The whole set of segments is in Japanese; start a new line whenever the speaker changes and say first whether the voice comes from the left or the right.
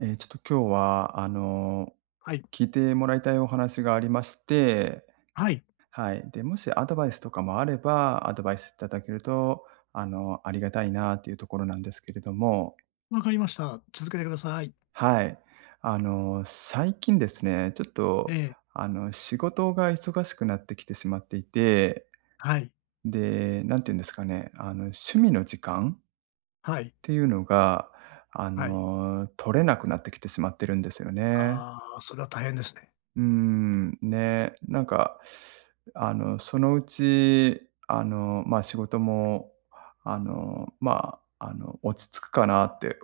right: ちょっと今日は、
left: はい。
right: 聞いてもらいたいお話がありまして、
left: はい。
right: はい。で、もしアドバイスとかもあれば、アドバイスいただけると、ありがたいなっていうところなんですけれども、
left: わかりました。続けてください。
right: はい。最近ですね、ちょっと、
left: ええ。
right: 仕事が忙しくなってきてしまっていて、
left: はい。
right: で、なんていうんですかね、趣味の時間っ
left: はい。
right: ていうのが、
left: はい。
right: 取れなくなってきてしまってるんですよね。
left: ああ、それは大変ですね。
right: うーん、ね、なんか、そのうち、まあ、仕事も、落ち着くかなって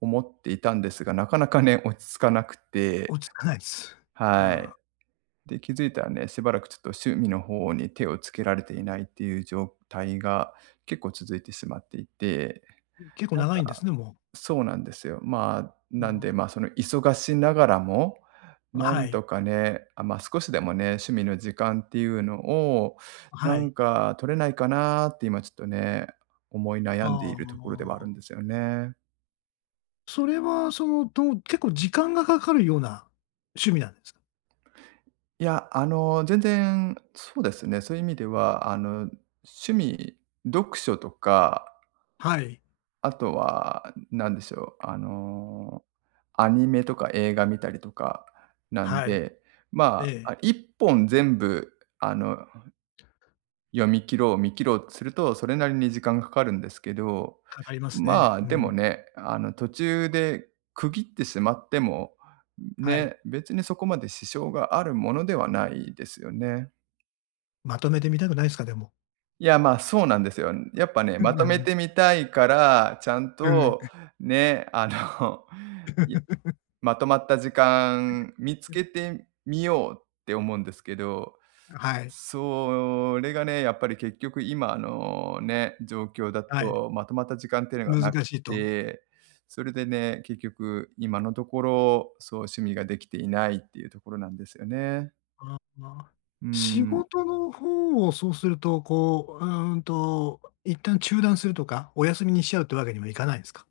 right: 思っていたんですが、なかなかね、落ち着かなくて、
left: 落ち着かないです。
right: は
left: ああ、
right: い。で、気づいたらね、しばらくちょっと趣味の方に手をつけられていないっていう状態が結構続いてしまっていて、
left: 結構
right: なん
left: 長いんで
right: か
left: すね、も
right: そうなんですよ。まあ、
left: う。う
right: なんで、
left: ん。
right: まあ、その忙しながらも、な
left: は
right: ん
left: い。
right: とかね、あ、まあ、少しでもね、趣味の時間っていうのを、な
left: はい。
right: んか取れないかなって今ちょっとね、思い悩
left: あ
right: んでいるところではあるん
left: あ。
right: ですよね。
left: それはその、どう結構時間がかかるような趣味なんですか？
right: いや、全然、そうですね、そういう意味では、趣味、読書とか、
left: はい。
right: あとは、なんでしょう、アニメとか映画見たりとかなん
left: はい。
right: で、
left: え
right: ま
left: え、
right: あ、あ、1本全部、あの、読み切ろう、見切ろうとすると、それなりに時間がかかるんですけど、
left: かかりますね。
right: まあ、
left: う
right: でも
left: ん。
right: ね、途中で区切ってしまっても、
left: はい。
right: ね、別にそこまで支障があるものではないですよね。
left: まとめてみたくないですか？でも。
right: いや、まあ、そうなんですよ。やっぱね、
left: う
right: ま
left: んう
right: とめ
left: ん。
right: てみたいから、ちゃん
left: うん。
right: とね、や まとまった時間見つけてみようって思うんですけど、
left: はい。
right: それがね、やっぱり結局今のね、状況だ
left: はい。
right: とまとまった時間っていうのが
left: 難
right: なく
left: しいと。
right: て、それでね、結局今のところ、そう趣味ができていないっていうところなんですよね。
left: ああ、
right: うー
left: 仕
right: ん。
left: 事の方をそうすると、こう、一旦中断するとか、お休みにしちゃうってわけにもいかないんですか？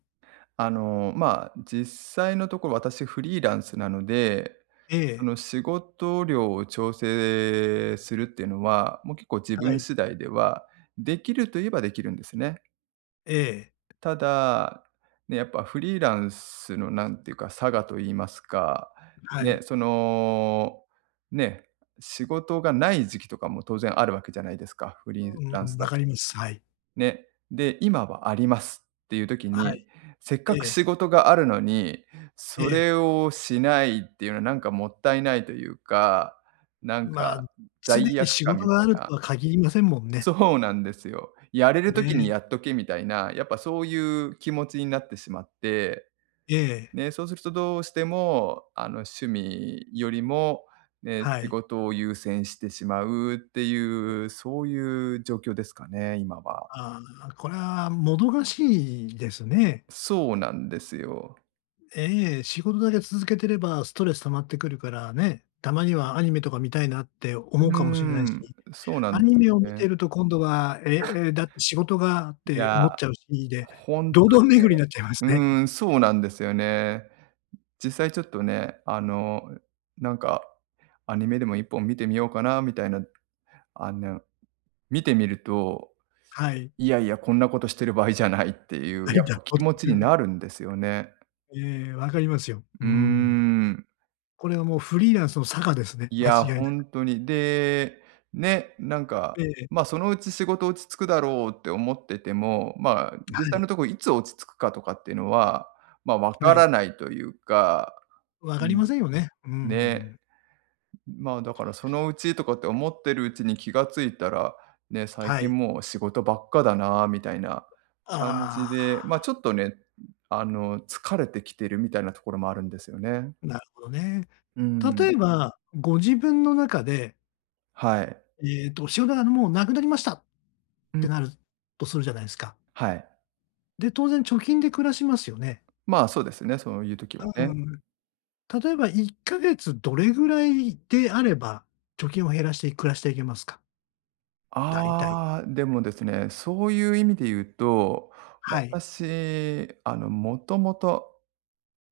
right: まあ、実際のところ私フリーランスなので、
left: え
right: そ
left: え、
right: の仕事量を調整するっていうのは、もう結構自
left: は
right: 分
left: い、
right: 次第では、できるといえばできるんですね。
left: ええ、
right: ただ、ね、やっぱフリーランスのなんていうか、差がと言いますか、
left: は
right: ね、
left: い。
right: その、ね、仕事がない時期とかも当然あるわけじゃないですか、フリーラ
left: う
right: ンス
left: ん、わ
right: だ
left: かります。はい。
right: ね。で、今はありますっていう時
left: はい、
right: に、せっ
left: え
right: かく
left: え、
right: 仕事があるのに、
left: え
right: そ
left: え。
right: れをしないっていうのはなんかもったいないというか、なん
left: まあ、
right: か
left: 常
right: 罪
left: に
right: 悪
left: 仕
right: 感
left: 事
right: み
left: が
right: た
left: あ
right: い
left: ると
right: な。
left: は限りませんもんね。
right: そうなんですよ。やれる
left: ね
right: 時にやっ
left: え、
right: とけみたいな、やっぱそういう気持ちになってしまって、
left: ええ、
right: ね、そうするとどうしても、趣味よりも、ね、
left: は
right: 仕
left: い。
right: 事を優先してしまうっていう、そういう状況ですかね、今は。
left: ああ、これはもどかしいですね。
right: そうなんですよ。
left: ええ、仕事だけ続けてればストレス溜まってくるからね、たまにはアニメとか見たいなって
right: う
left: 思うか
right: ー
left: もしれない
right: ん、
left: し、
right: そうな
left: ア
right: んで
left: ニ
right: す
left: メを
right: よ
left: 見て
right: ね。
left: ると今度は、だって仕事がっ
right: い
left: て
right: や、
left: 思っちゃうし、で、
right: ほんと
left: 堂々
right: にね。
left: 巡りになっちゃいますね。
right: う ーん、そうなんですよね。実際ちょっとね、なんか、アニメでも一本見てみようかなみたいな、あの、見てみると、
left: はい。
right: いやいや、こんなことしてる場合じゃないっていう、
left: ない
right: やっ
left: だ
right: ぱ
left: ろう
right: 気持
left: っ
right: ち
left: てい
right: に
left: う。
right: なるんですよね。
left: ええ、わかりますよ。う
right: うー
left: ん。
right: ん。
left: これはもうフリーランスの差がですね、
right: い
left: 間
right: や、
left: 違いな
right: ほ
left: く。
right: んとに。で、ね、なんか、
left: ええ、
right: ま、そのうち仕事落ち着くだろうって思ってても、まあ、
left: は
right: 実際
left: い、
right: のとこいつ落ち着くかとかっていうのは、ま、分か
left: はい。
right: らないというか、
left: わ
right: う
left: かり
right: ん、
left: ませんよね。う
right: ね、
left: ん。
right: ま、あ、だからそのうちとかって思ってるうちに気が付いたら、ね、最
left: は
right: 近
left: い。
right: もう仕事ばっかだなみたいな感じ
left: あ
right: で、ま、ちょっとね、疲れてきてるみたいなところもあるんですよね。
left: あ、なるほどね。
right: うん。
left: 例えば、ご自分の中で
right: はい。
left: 仕事がもうなくなりましたっ
right: う
left: て
right: ん、
left: なるとするじゃないですか。
right: はい。
left: で、当然貯金で暮らしますよね。
right: まあ、そうですね、そういう時は
left: う
right: ね。
left: ん。例えば1ヶ月どれぐらいであれば、貯金を減らして暮らしていけますか？大体。
right: ああ、でもですね、そういう意味で言うと、
left: はい。
right: 私、もともと、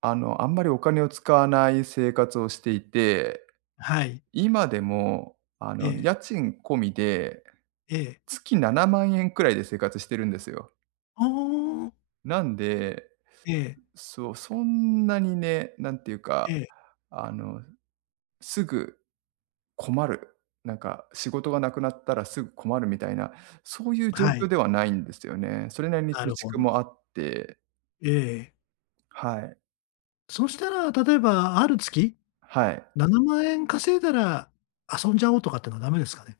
right: あんまりお金を使わない生活をしていて、
left: はい。
right: 今でも、
left: ええ、
right: 家賃込みで
left: ええ。
right: 月7万円くらいで生活してるんですよ。
left: ああ。
right: なんで、
left: ええ、
right: そう、そんなにね、なんていうか、
left: ええ。
right: あの、すぐ困る、なんか仕事がなくなったらすぐ困るみたいな、そういう状
left: は
right: 況
left: い。
right: ではないんですよね。それなりに貯
left: なるほ
right: 蓄
left: ど。
right: もあって。
left: ええ。
right: はい、
left: そしたら、例えばある月
right: はい。
left: 7万円稼いだら遊んじゃおうとかってのはダメですかね？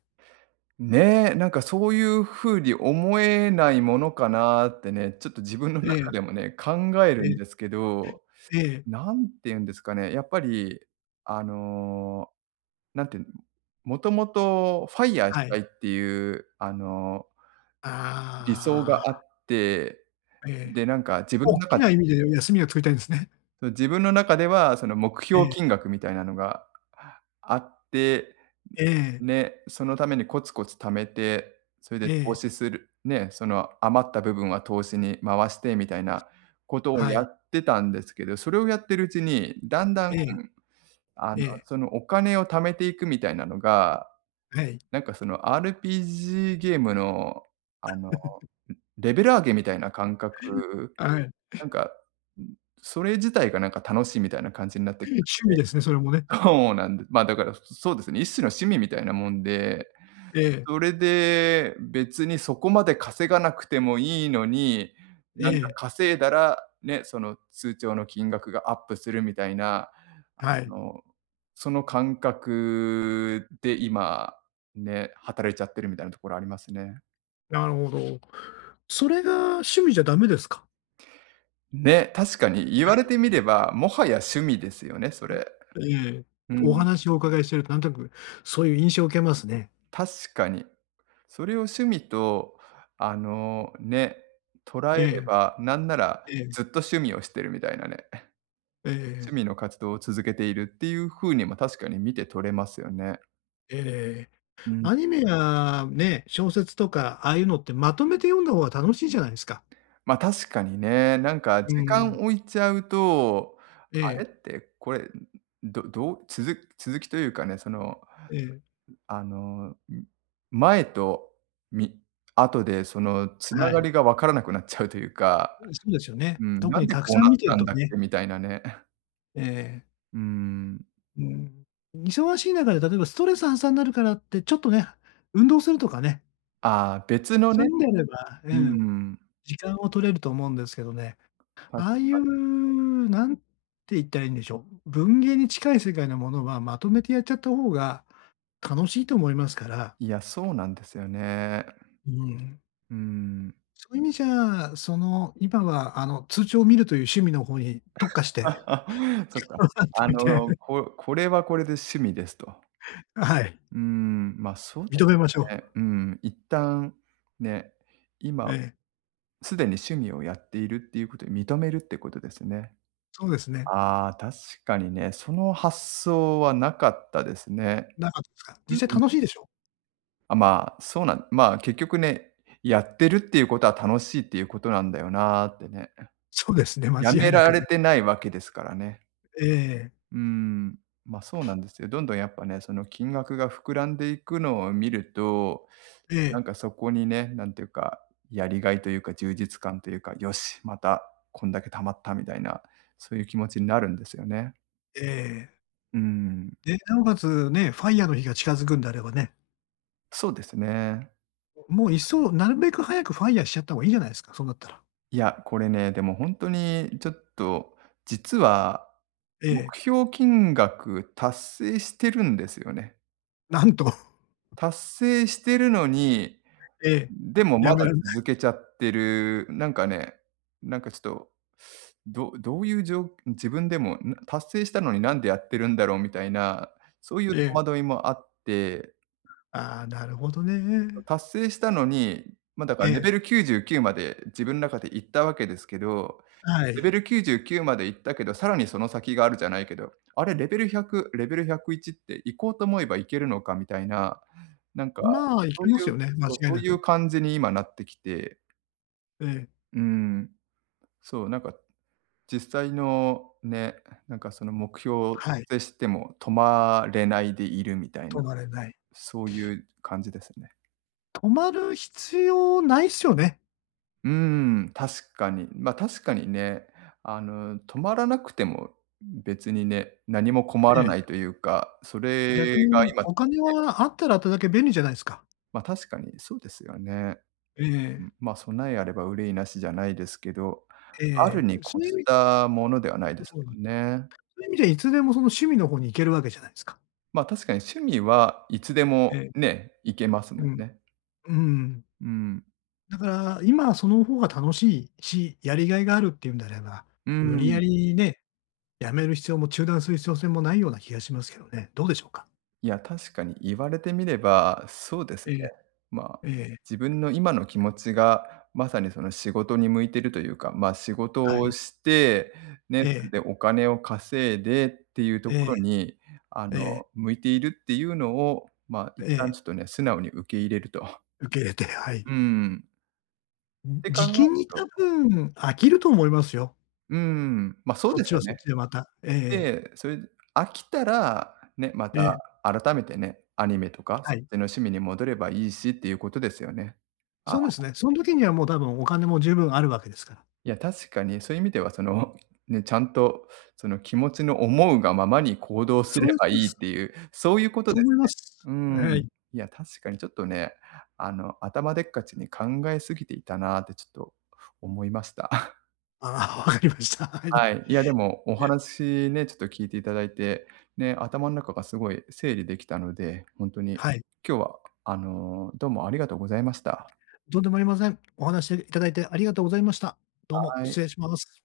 right: ねえ、なんかそういう風に思えないものかなってね、ちょっと自分の
left: え
right: 中
left: え、
right: でもね、考え
left: え
right: るん
left: え、
right: ですけど、
left: ええ、
right: 何て言うんですかね、やっぱりあのー、なんていうの、もともとファイヤーし
left: は
right: た
left: い。
right: いっていう理想が
left: あ
right: あって、
left: あ、ええ。
right: で、なんか自分
left: お
right: の
left: っき
right: 中
left: な意味で休みを作りたいんですね。
right: その自分の中では、その目
left: え
right: 標
left: え、
right: 金額みたいなのがあって、
left: ええ、
right: ね、そのためにコツコツ貯めて、それで
left: え
right: 投
left: え、
right: 資する、ね、その余った部分は投資に回してみたいなことを
left: は
right: や
left: い。
right: ってたんですけど、それをやってるうちに、だんだん、
left: ええ、ええ、
right: そのお金を貯めていくみたいなのが、
left: はい、
right: なんかその RPG ゲームの、あの、レベル上げみたいな感覚、
left: はい。
right: なんか、それ自体がなんか楽しいみたいな感じになって、
left: 趣味ですね、それもね。
right: そうなんです。まあ、だから、そうですね、一種の趣味みたいなもんで、
left: ええ、
right: それで別にそこまで稼がなくてもいいのに、
left: え
right: なんか
left: え、
right: 稼いだら、ね、その通帳の金額がアップするみたいな、あ
left: はい。
right: の、その感覚で今、ね、働いちゃってるみたいなところありますね。
left: なるほど。それが趣味じゃダメですか？
right: ね、確かに言われてみれば、もはや趣味ですよね、それ。
left: ええ、
right: う
left: お
right: ん、
left: 話をお伺いしてるとなんとなくそういう印象を受けますね。
right: 確かに。それを趣味と、ね、捉え
left: え
right: れ
left: え、
right: ば、なんなら
left: ええ、
right: ずっと趣味をしてるみたいなね、
left: え
right: 趣
left: え、
right: 味の活動を続けているっていう風にも確かに見て取れますよね。
left: ええ。
right: うん。
left: アニメやね、小説とか、ああいうのってまとめて読んだ方が楽しいじゃないですか。
right: ま、確かにね、なんか
left: う
right: 時
left: ん。
right: 間置いちゃうと、
left: え
right: あれ
left: え、
right: って、これ、どどうつづ続きというかね、その、
left: ええ、
right: あの、ん、前とみ後でその繋
left: は
right: が
left: い。
right: りが分からなくなっちゃうというか、
left: うん、そうですよね。
right: うん、な
left: 特
right: ん
left: に
right: で
left: た
right: こ
left: く
right: うなっ
left: さん見て
right: た
left: る
right: ん
left: と
right: だっけ
left: ね、
right: みたいなね。
left: ええ、
right: うーん、
left: うん。忙しい中で例えばストレス発散になるからって、ちょっとね、運動するとかね、
right: ああ、別の
left: そうい
right: ね、
left: うんであれば、う
right: うー
left: ん、
right: ん、
left: 時間を取れると思うんですけどね、ああ
right: た
left: いう、なんて言ったらいいんでしょう、文芸に近い世界のものはまとめてやっちゃった方が楽しいと思いますから、
right: いや、そうなんですよね。
left: うん。
right: うーん。
left: そういう意味じゃ、その、今は通帳を見るという趣味の方に特化して、
right: そっ か。
left: 頑張ってみて、
right: これはこれで趣味ですと。
left: はい、
right: うーん、ま、そうで
left: 認めまし
right: す
left: ょう。
right: ね。うん、一旦ね、
left: え
right: 今
left: え。
right: すでに趣味をやっているっていうことで認めるってことですね。
left: そうですね。
right: ああ、確かにね、その発想はなかったですね。
left: なかったですか？
right: うん。
left: 実際楽しいでしょ？
right: あ、まあ、そうなんまあ、結局ね、やってるっていうことは楽しいっていうことなんだよなってね。
left: そうですね、間
right: や
left: 違い
right: め
left: な
right: ら
left: く
right: れ
left: ね。
right: てないわけですからね。
left: ええ、
right: うん、ま、そうなんですよ。どんどんやっぱね、その金額が膨らんでいくのを見ると、
left: え
right: な
left: え、
right: んかそこにね、なんていうか、やりがいというか充実感というか、よし、またこんだけ貯まったみたいな、そういう気持ちになるんですよね。
left: ええ。
right: うん、
left: で、なおかつね、ファイヤーの日が近づくんであればね、
right: そうですね。
left: もういっそ、なるべく早くファイヤーしちゃった方がいいじゃないですか、そうなったら。
right: いや、これね、でも本当にちょっと、実は
left: え
right: 目
left: え、
right: 標金額達成してるんですよね。
left: なんと、
right: 達成してるのに、
left: ええ、
right: でも
left: や
right: ま
left: め
right: だ
left: られない。
right: 続けちゃってる、なんかね、なんかちょっと、どどういうじょう自分でも、達成したのになんでやってるんだろうみたいな、そういう
left: え
right: 戸
left: え。
right: 惑いもあって、
left: ああ、なるほどね。
right: 達成したのに、ま、だ
left: え
right: からレ
left: え、
right: ベル99まで自分の中で行ったわけですけど、
left: は
right: レ
left: い。
right: ベル99まで行ったけど、さらにその先があるじゃないけど、あれレベル100、レベル101って行こうと思えば行けるのかみたいな、なんか、
left: まあ、い
right: そ
left: け
right: うい
left: ます
right: う
left: よね、間
right: そう、
left: 違い
right: そう
left: な
right: いう
left: く。
right: 感じに今なってきて、
left: ええ、
right: うん、そう、なんか実際のね、なんかその目標を
left: はい、
right: 達成しても止まれないでいるみたい
left: 止
right: な、
left: まれない。
right: そういう感じですね。
left: 止まる必要ないっすよね。
right: うーん、確かに。ま、確かにね、止まらなくても別にね、何も困
left: え
right: らない
left: え、
right: というか、そ
left: 逆
right: れが
left: に
right: 今楽
left: お金
right: しい。
left: はあったらあっただけ便利じゃないすか。
right: ま、確かにそうですよね。
left: え
right: う
left: え、
right: ん、ま、備えあれば憂いなしじゃないですけど、ある
left: え
right: に
left: え、
right: 越
left: そういう意
right: し
left: 味
right: たものではないで
left: こ
right: す
left: とにそ
right: もんね。
left: ういう意味じゃいつでもその趣味の方に行けるわけじゃないですか。
right: ま、確かに趣味はいつで
left: え
right: も
left: え、
right: ね、行けますも
left: う
right: ん
left: ん、
right: ね。
left: うん。
right: うん。
left: だから今その方が楽しいし、やりがいがあるっていうんであれば、
right: う
left: 無理や
right: ん。
left: りね、やめる必要も中断する必要性もないような気がしますけどね。どうでしょうか？
right: いや、確かに言われてみれば、そうです
left: え
right: ね。
left: え、
right: まあ、
left: ええ、
right: 自分の今の気持ちが、まさにその仕事に向いてるというか、まあ、仕事
left: は
right: を
left: い。
right: して、ね、
left: え
right: そ
left: え、
right: れでお金を稼いでっていうと
left: え
right: ころ
left: え、
right: に、
left: ええ、
right: 向いているっていうのを、まあ、一
left: え
right: 旦
left: え、
right: ちょっとね、素直に受け入れると。
left: 受け入れて、はい。
right: うん。って考
left: じ
right: え
left: き
right: る
left: に多
right: と、
left: 分飽きると思いますよ。
right: うん、ま、そう
left: そっ
right: です
left: ちは
right: よ
left: そっ
right: ね。
left: ちでまた。ええ、
right: で、それで飽きたら、ね、ま
left: ええ、
right: た
left: ええ、
right: 改めてね、アニメとか、そっ
left: はい。
right: ちの趣味に戻ればいいしっていうことですよね。あ、
left: そうですね。その時にはもう多分お金も十分あるわけですから。
right: いや、確かにそういう意味では、その、ね、ちゃんとその気持ちの思うがままに行動す
left: そ
right: れ
left: うです、
right: ばい
left: そうで
right: い
left: す。
right: っていう、そういうこと
left: と
right: です
left: 思いま
right: ね。
left: す。
right: うー
left: は
right: ん。
left: い。
right: いや、確かにちょっとね、頭でっかちに考えすぎていたなってちょっと思いました。
left: ああ、わかりました。はい。
right: はい。
left: い
right: いや、でも、お
left: え。
right: 話ね、ちょっと聞いていただいて、ね、頭の中がすごい整理できたので、本当に
left: はい。
right: 今日は、どうもありがとうございました。
left: とんでもありません。お話しいただいてありがとうございました。どうも
right: はい。
left: 失礼します。